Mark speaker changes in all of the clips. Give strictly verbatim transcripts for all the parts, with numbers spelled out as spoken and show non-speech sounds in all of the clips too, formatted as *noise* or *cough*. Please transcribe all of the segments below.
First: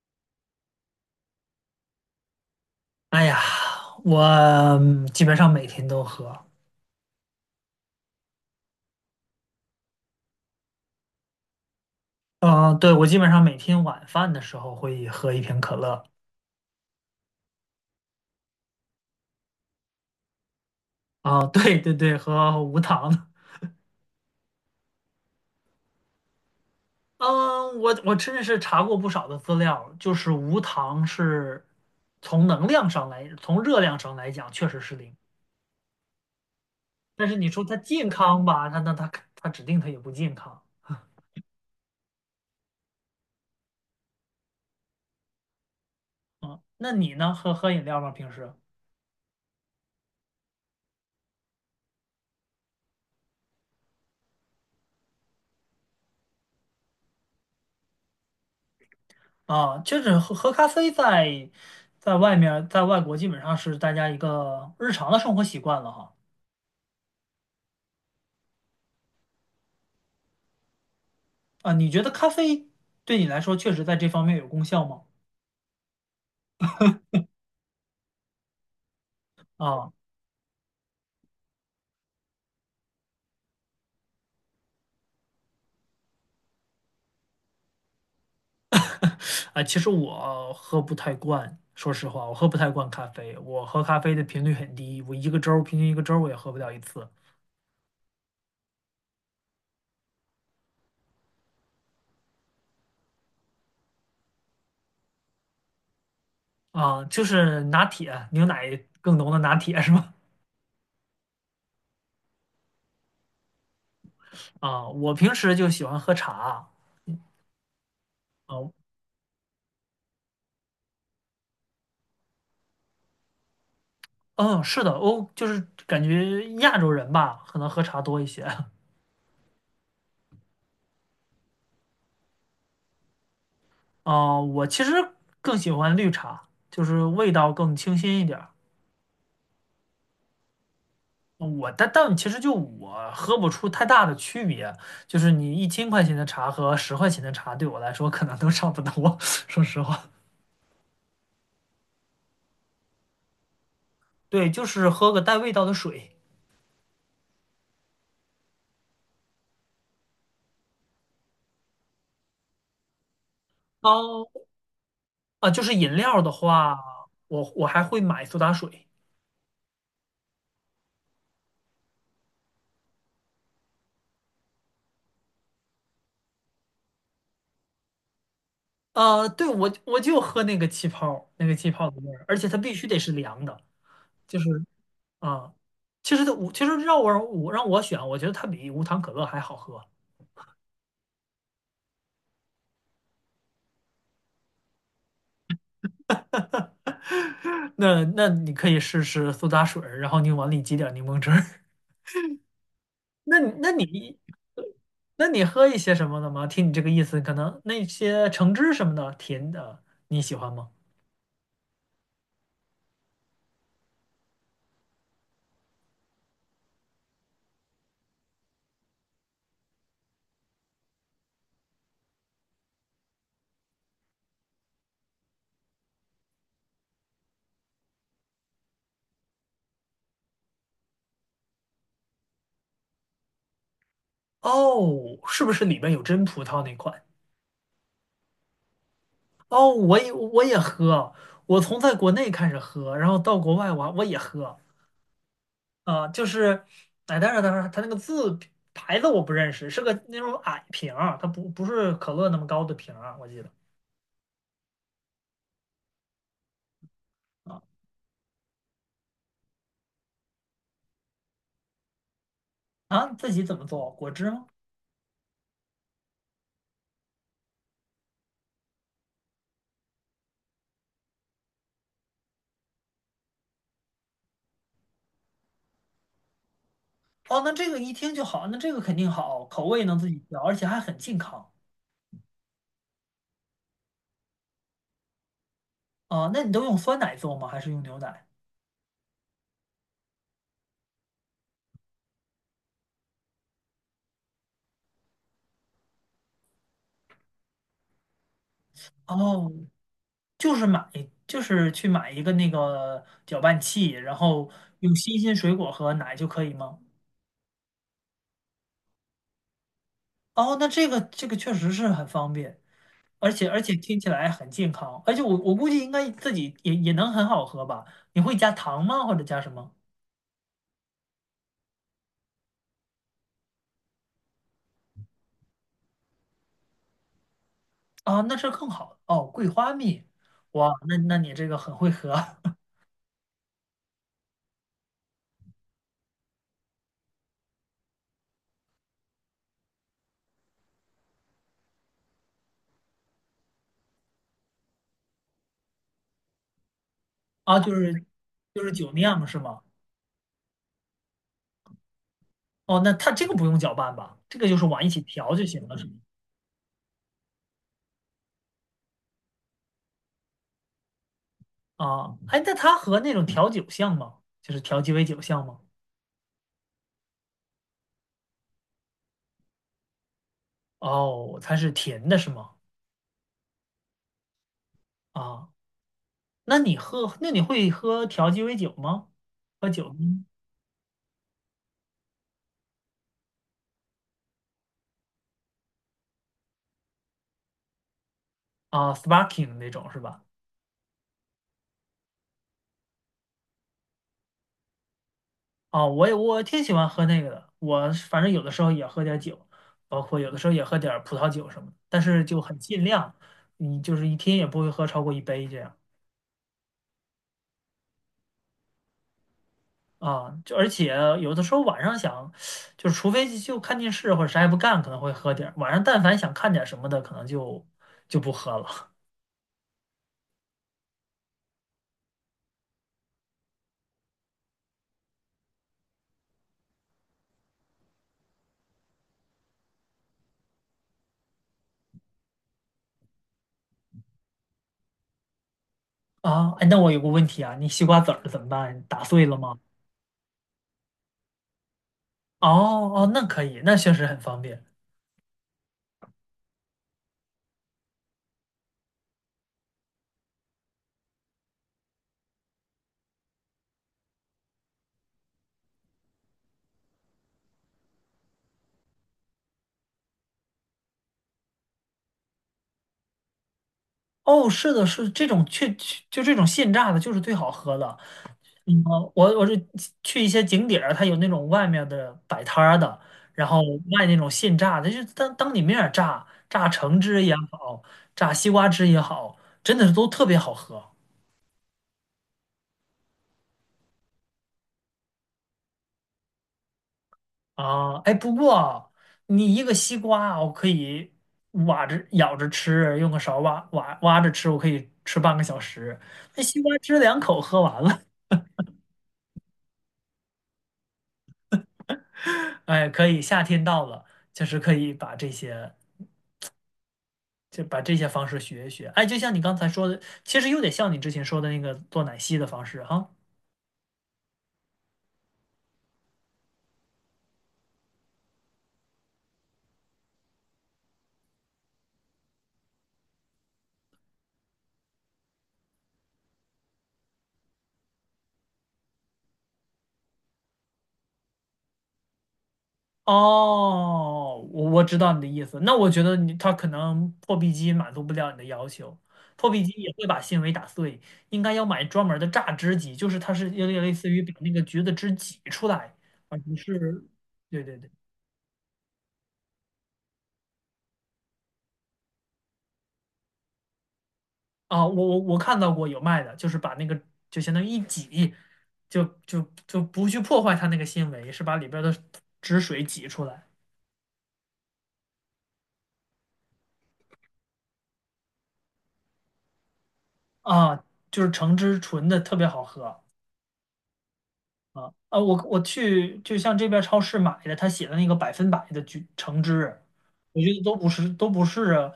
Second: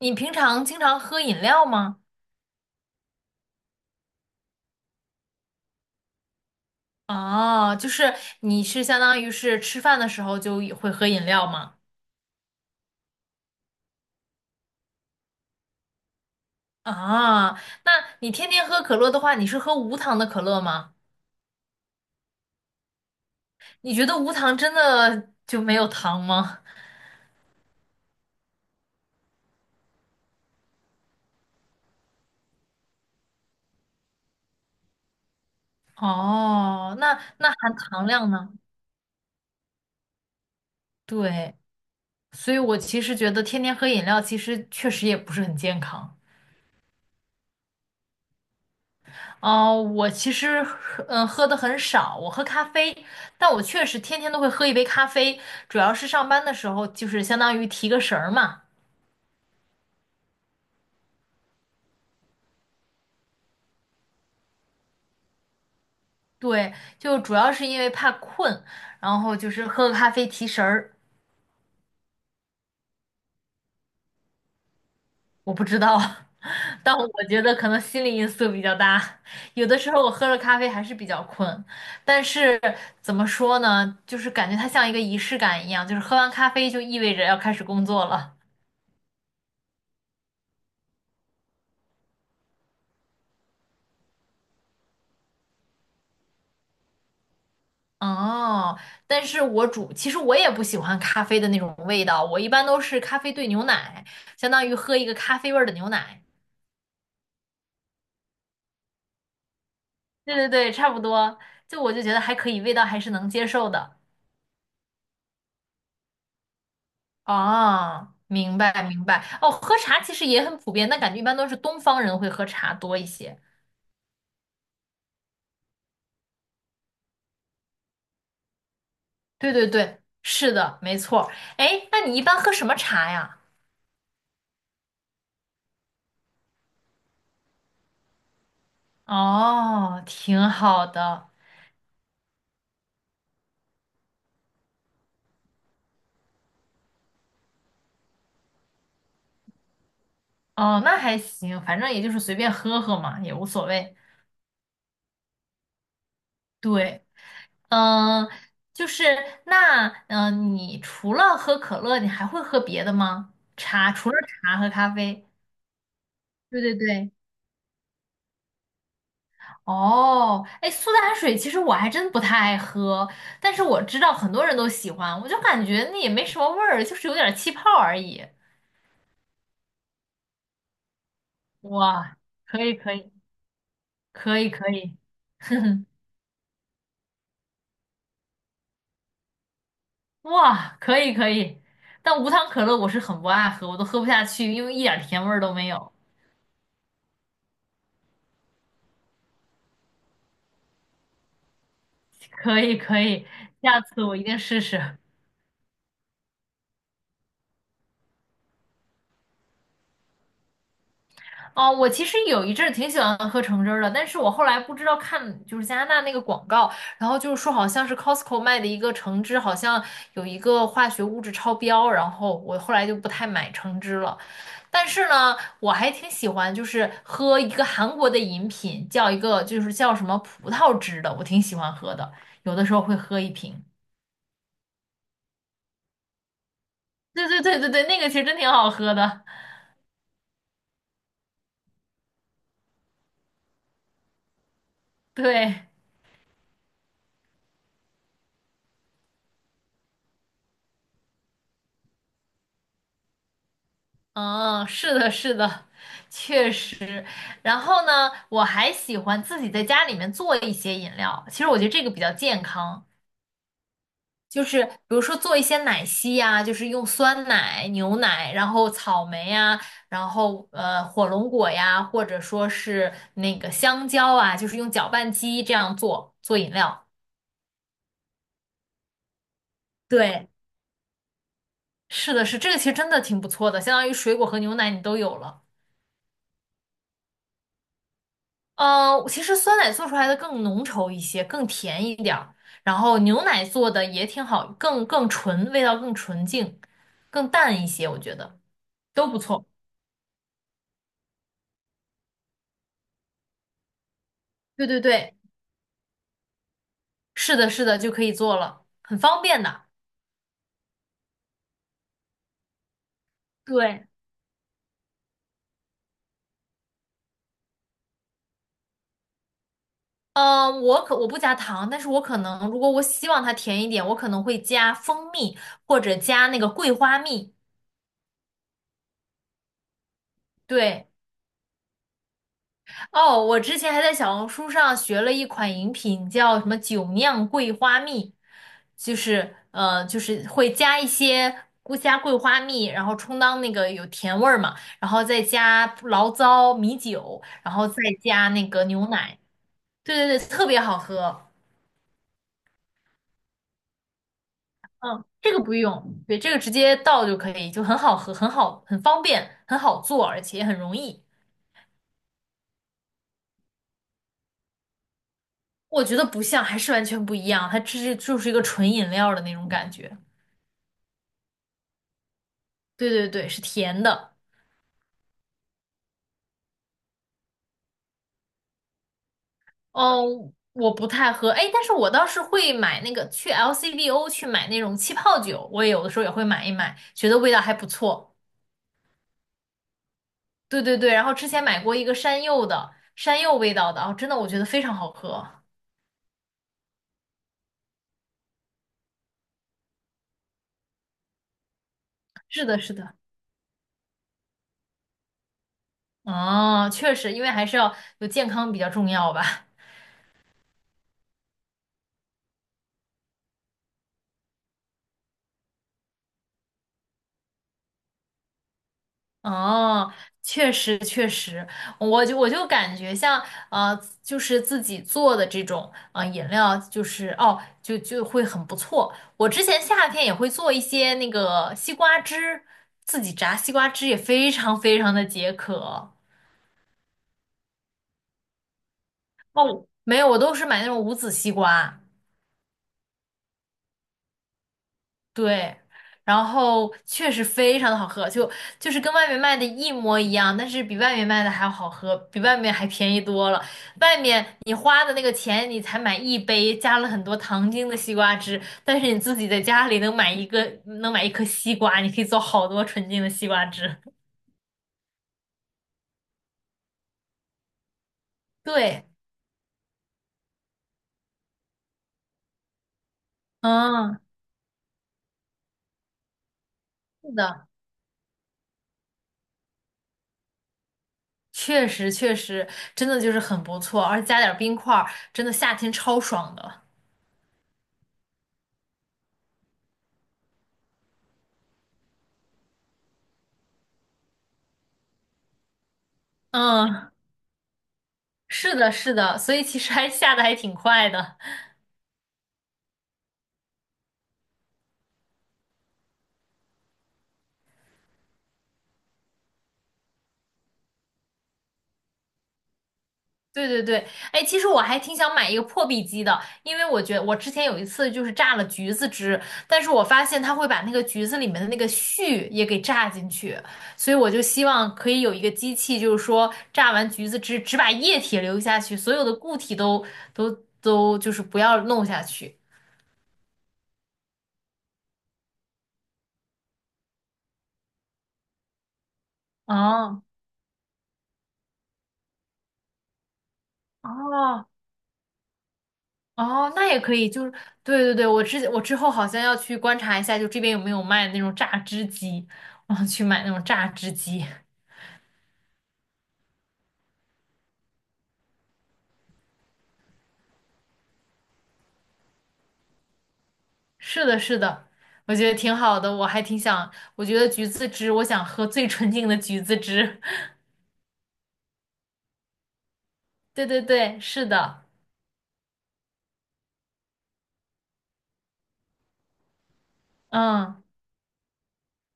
Speaker 1: 你平常经常喝饮料吗？
Speaker 2: 哎呀，我嗯基本上每天都喝。
Speaker 1: 哦，就是你是相当于是吃饭的时候就也会喝饮料吗？
Speaker 2: 嗯、对，我基本上每天晚饭的时候会喝一瓶可乐。
Speaker 1: 啊，那你天天喝可乐的话，你是喝无糖的可乐吗？
Speaker 2: 啊、对对对，喝无糖的。
Speaker 1: 你觉得无糖真的就没有糖吗？
Speaker 2: 嗯，我我真的是查过不少的资料，就是无糖是从能量上来，从热量上来讲确实是零。
Speaker 1: 哦，那
Speaker 2: 但是你
Speaker 1: 那
Speaker 2: 说
Speaker 1: 含
Speaker 2: 它
Speaker 1: 糖
Speaker 2: 健
Speaker 1: 量
Speaker 2: 康
Speaker 1: 呢？
Speaker 2: 吧，它那它它指定它也不健康。
Speaker 1: 对，所以我其实觉得天天喝饮料其实确实也不是很健康。
Speaker 2: 嗯，那你呢？喝喝饮料吗？平时？
Speaker 1: 哦，我其实嗯喝的很少，我喝咖啡，但我确实天天都会喝一杯咖啡，主要是上班的时候就是相当于提个神儿嘛。
Speaker 2: 啊，就是喝喝咖啡在在外面儿在外国基本上是大家一个日常的生活习惯了哈。
Speaker 1: 对，就主要是因为怕困，然后就是喝个咖啡提神儿。
Speaker 2: 啊，你觉得咖啡对你来说确实在这方面有功效吗？
Speaker 1: 我不知道，*laughs* 但我觉得可能心理因素比较大，有的时
Speaker 2: 啊，
Speaker 1: 候我喝了咖啡还是比较困，但是怎么说呢，就是感觉它像一个仪式感一样，就是喝完咖啡就意味着要开始工作了。
Speaker 2: 啊，其实我喝不太惯。说实话，我喝不太惯咖啡，我喝咖啡的频率很低，我一个周儿平均一个周儿我也喝不了一次。
Speaker 1: 哦，但是我煮，其实我也不喜欢咖啡的那种味道，我一般都是咖啡兑牛奶，相当于喝一个咖啡味儿的牛奶。
Speaker 2: 啊，就是拿铁，牛奶更浓的拿铁是吧？
Speaker 1: 对对对，差不多，就我就觉得还可以，味道还是能接受的。
Speaker 2: 啊，我平时就喜欢喝茶。
Speaker 1: 哦，明
Speaker 2: 啊，
Speaker 1: 白明白。哦，喝茶其实也很普遍，但感觉一般都是东方人会喝茶多一些。
Speaker 2: 嗯，是的，欧就是感觉亚洲人吧，可能喝茶多一些。*laughs*
Speaker 1: 对对对，是的，没错儿。哎，那你一般喝什么茶呀？
Speaker 2: 啊、我其实更喜欢绿茶，就是味道更清新一点儿。
Speaker 1: 哦，挺好的。
Speaker 2: 嗯我但但其实就我喝不出太大的区别，就是你一千块钱的茶和十块钱的茶对我来说可能都差不多，*laughs* 说实话。
Speaker 1: 哦，那还行，反正也就是随便喝喝嘛，也无所谓。
Speaker 2: 对，就是喝个带味道的水。
Speaker 1: 对。嗯，就是那，嗯，你除了喝可乐，你还会喝别的吗？茶，除了
Speaker 2: 哦，
Speaker 1: 茶和咖啡。
Speaker 2: 啊，就是饮料的
Speaker 1: 对对
Speaker 2: 话，
Speaker 1: 对。
Speaker 2: 我我还会买苏打水。
Speaker 1: 哦，哎，苏打水其实我还真不太爱喝，但是我知道很多人都喜欢，我就感觉那也没什么味儿，就是有点儿气泡而已。
Speaker 2: 呃，对，我我就喝那个气泡，那个气泡的味
Speaker 1: 哇，
Speaker 2: 儿，而且它
Speaker 1: 可
Speaker 2: 必
Speaker 1: 以
Speaker 2: 须
Speaker 1: 可
Speaker 2: 得是
Speaker 1: 以
Speaker 2: 凉的。
Speaker 1: 可
Speaker 2: 就是
Speaker 1: 以可以，*laughs*
Speaker 2: 啊、
Speaker 1: 哼哼，
Speaker 2: 其实它其实让我我让我选，我觉得它比无糖可乐还好喝。
Speaker 1: 哇，可以可以。但无糖可乐我是很不爱喝，我都喝不下去，因为一点儿甜味儿都没有。
Speaker 2: *laughs* 那那你可以试试苏打水儿，然后你往里挤点柠檬汁儿。*laughs*
Speaker 1: 可以可以，
Speaker 2: 那你那
Speaker 1: 下次我
Speaker 2: 你
Speaker 1: 一定试试。
Speaker 2: 那你喝一些什么的吗？听你这个意思，可能那些橙汁什么的甜的你喜欢吗？
Speaker 1: 哦，我其实有一阵儿挺喜欢喝橙汁儿的，但是我后来不知道看就是加拿大那个广告，然后就是说好像是 Costco 卖的一个橙汁，好像有一个化学物质超标，然后我后来就不太买橙汁了。但是呢，我还挺喜欢就是喝一个韩国的饮品，叫一个就是叫什么葡萄汁的，我挺喜欢喝的，有的时候会喝一瓶。
Speaker 2: 哦，是不是里面有真葡萄那款？
Speaker 1: 对对对对对，那个其实真挺好喝的，
Speaker 2: 哦，我也我也喝，我从在国内开始喝，然后到国外我我也喝，
Speaker 1: *laughs* 对。
Speaker 2: 啊、就是，哎，但是但是它那个字牌子我不认识，是个那种矮瓶儿，它不不是可乐那么高的瓶儿啊，我记得。
Speaker 1: 嗯，是的，是的，确实。
Speaker 2: 啊
Speaker 1: 然后呢，我还喜欢自己在家里面做一些饮料。其实我觉得这个比较健康，
Speaker 2: 啊，自己怎么做？果汁
Speaker 1: 就
Speaker 2: 吗？
Speaker 1: 是比如说做一些奶昔呀、就是用酸奶、牛奶，然后草莓呀、然后呃火龙果呀，或者说是那个香蕉啊，就是用搅拌机这样做做饮料。
Speaker 2: 哦，那这个一听就好，那这个肯定好，口味能自己
Speaker 1: 对，
Speaker 2: 调，而且还很健康。
Speaker 1: 是的，是这个，其实真的挺不错的，相当于水果和牛奶你都有了。
Speaker 2: 啊，那你都用酸奶做吗？还是用牛奶？
Speaker 1: 呃，其实酸奶做出来的更浓稠一些，更甜一点儿，然后牛奶做的也挺好，更更纯，味道更纯净，更淡一些，我觉得都不错。
Speaker 2: 哦，就是买，就是去买一个那个搅拌器，然后
Speaker 1: 对对
Speaker 2: 用
Speaker 1: 对，
Speaker 2: 新鲜水果和奶就可以吗？
Speaker 1: 是的，是的，就可以做了，很方便的。
Speaker 2: 哦，那这个这个确实是很方便。而且而且
Speaker 1: 对，
Speaker 2: 听起来很健康，而且我我估计应该自己也也能很好喝吧？你会加糖吗？或者加什么？
Speaker 1: 呃，我可我不加糖，但是我可能如果我希望它甜一点，我可能会加蜂蜜或者加那个桂花蜜。
Speaker 2: 啊，那是更好哦，桂花蜜。哇，
Speaker 1: 对。
Speaker 2: 那那你这个很会喝。 *laughs*
Speaker 1: 哦，我之前还在小红书上学了一款饮品，叫什么“酒酿桂花蜜”，就是呃，就是会加一些菇加桂花蜜，然后充当那个有甜味儿嘛，然后再加醪糟、米酒，然
Speaker 2: 啊，
Speaker 1: 后
Speaker 2: 就
Speaker 1: 再
Speaker 2: 是
Speaker 1: 加那个
Speaker 2: 就是
Speaker 1: 牛
Speaker 2: 酒
Speaker 1: 奶。
Speaker 2: 酿是吗？
Speaker 1: 对对对，特别好喝。
Speaker 2: 哦，那它这个不用搅拌吧？这个就是往一起
Speaker 1: 这
Speaker 2: 调
Speaker 1: 个
Speaker 2: 就
Speaker 1: 不
Speaker 2: 行了，
Speaker 1: 用，
Speaker 2: 是吗？
Speaker 1: 对，这个直接倒就可以，就很好喝，很好，很方便，很好做，而且也很容易。
Speaker 2: 啊，哎，那它和那种调酒像吗？就是调鸡尾酒像吗？
Speaker 1: 我觉得不像，还是完全不一样，它这是就是一个纯饮料的那种感觉。
Speaker 2: 哦，它是甜的是吗？
Speaker 1: 对对对，是甜的。
Speaker 2: 啊，那你喝，那你会喝调鸡尾酒吗？喝酒吗？
Speaker 1: 哦，我不太喝，哎，但是我倒是会买那个去 L C B O 去买那种气泡酒，我也有的时候也会买一买，觉得味道还不错。
Speaker 2: 啊，sparkling 那种是吧？
Speaker 1: 对对对，然后之前买过一个山柚的，山柚味道的，哦，真的我觉得非常好喝。
Speaker 2: 哦，我也我挺喜欢喝那个的，我是反正有的时候也喝点儿酒，包括有的时候也喝点儿葡萄酒什么的，但是就
Speaker 1: 是
Speaker 2: 很
Speaker 1: 的，是
Speaker 2: 尽
Speaker 1: 的。
Speaker 2: 量。你就是一天也不会喝超过一杯这样。
Speaker 1: 哦，确实，因为还是要有健康比较重要吧。
Speaker 2: 啊，就而且有的时候晚上想，就是除非就看电视或者啥也不干，可能会喝点儿。晚上但凡想看点儿什么的，可能就就不喝了。
Speaker 1: 哦，确实确实，我就我就感觉像呃，就是自己做的这种呃饮料，就是哦，就就会很不错。我之前夏天也会做一些那个西瓜汁，自己榨西瓜汁也非常非常的解渴。
Speaker 2: 啊，哎，那我有个问题啊，你西瓜籽儿怎么办？打碎了吗？
Speaker 1: 哦，没有，我都是买那种无籽西瓜。
Speaker 2: 哦哦，那可以，那确实很方便。
Speaker 1: 对，然后确实非常的好喝，就就是跟外面卖的一模一样，但是比外面卖的还要好喝，比外面还便宜多了。外面你花的那个钱，你才买一杯加了很多糖精的西瓜汁，但是你自己在家里能买一个，能买一颗西瓜，你可以做好多纯净的西瓜汁。*laughs*
Speaker 2: 哦，是的，是这种确就这种现榨的，就是最好喝的。嗯，
Speaker 1: 对，
Speaker 2: 我我是去一些景点儿，它有那种外面的摆摊儿的，然后
Speaker 1: 嗯，
Speaker 2: 卖那种现榨的，就是当当你面儿榨，榨橙
Speaker 1: 是
Speaker 2: 汁也
Speaker 1: 的，
Speaker 2: 好，榨西瓜汁也好，真的是都特别好喝
Speaker 1: 确实确实，真的就是很不错，而且加点儿冰块儿真的夏天超爽的。
Speaker 2: 啊！哎，不过你一个西瓜，我可以挖着咬着吃，用个勺挖挖挖着吃，我可以吃半个小时。那西瓜
Speaker 1: 嗯。
Speaker 2: 汁两口喝完了。
Speaker 1: 是的，是的，所以其实还下的还挺快的。*laughs*
Speaker 2: *laughs* 哎，可以，夏天到了，就是可以把这些。就把这些方式学一学。哎，就像你刚才说的，其实有点像你之前说的那个做奶昔的方式哈。
Speaker 1: 对对对，哎，其实我还挺想买一个破壁机的，因为我觉得我之前有一次就是榨了橘子汁，但是我发现它会把那个橘子里面的那个絮也给榨进去，所以我就希望可以有一个机器，就是说榨完橘子汁只把液体留下去，所有的固体都都都就是不要弄下去。
Speaker 2: 哦，我我知道你的意思。那我觉得你它可能破壁机满足不了你的要求，破壁机也
Speaker 1: 哦
Speaker 2: 会把纤维打碎，应该要买专门的榨汁机，就是它是有点类似于把
Speaker 1: 哦，
Speaker 2: 那个橘子汁挤出来，而
Speaker 1: 哦，
Speaker 2: 不
Speaker 1: 那也可
Speaker 2: 是，
Speaker 1: 以，就是
Speaker 2: 对对
Speaker 1: 对
Speaker 2: 对。
Speaker 1: 对对，我之我之后好像要去观察一下，就这边有没有卖那种榨汁机，我想去买那种榨汁机。
Speaker 2: 啊，我我我看到过有卖的，就是把那个就相当于一挤，就就就不去破坏它那个纤维，是把里边的汁水挤出来。
Speaker 1: 是的，是的，我觉得挺好的，我还挺想，我觉得橘子汁，我想喝最纯净的橘子汁。*laughs*
Speaker 2: 啊，就是橙汁纯的特别好喝啊
Speaker 1: 对对对，是的，
Speaker 2: 啊！我我去就像这边超市买的，他写的那个百分百的橘橙汁啊，我觉得
Speaker 1: 嗯，
Speaker 2: 都不是都不是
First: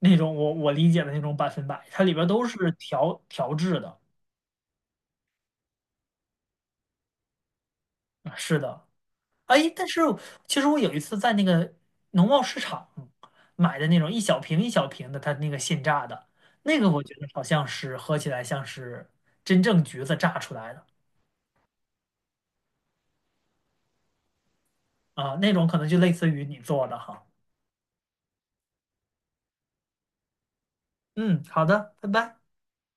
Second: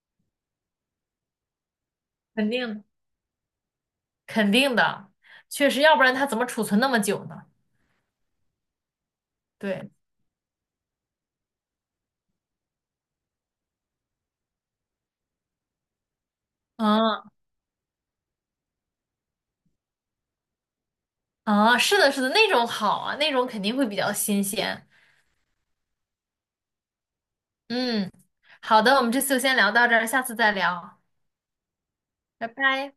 Speaker 2: 那种我我理解的那种百分百，它里边都
Speaker 1: 肯
Speaker 2: 是
Speaker 1: 定
Speaker 2: 调调制的。
Speaker 1: 肯定的，确实，要不然它怎么储存那么久呢？
Speaker 2: 啊是的。哎，但
Speaker 1: 对，
Speaker 2: 是其实我有一次在那个农贸市场买的那种一小瓶一小瓶的，它那个现榨的，那个我觉
Speaker 1: 嗯
Speaker 2: 得好像是喝起来像是真正橘子榨出来的。
Speaker 1: 啊，是的，是的，那种好啊，那种肯定会比较新鲜。
Speaker 2: 啊，那种可能就类似于你做的哈。
Speaker 1: 嗯，好的，我们这次就先聊到这儿，下次再聊。
Speaker 2: 嗯，好的，拜拜。
Speaker 1: 拜拜。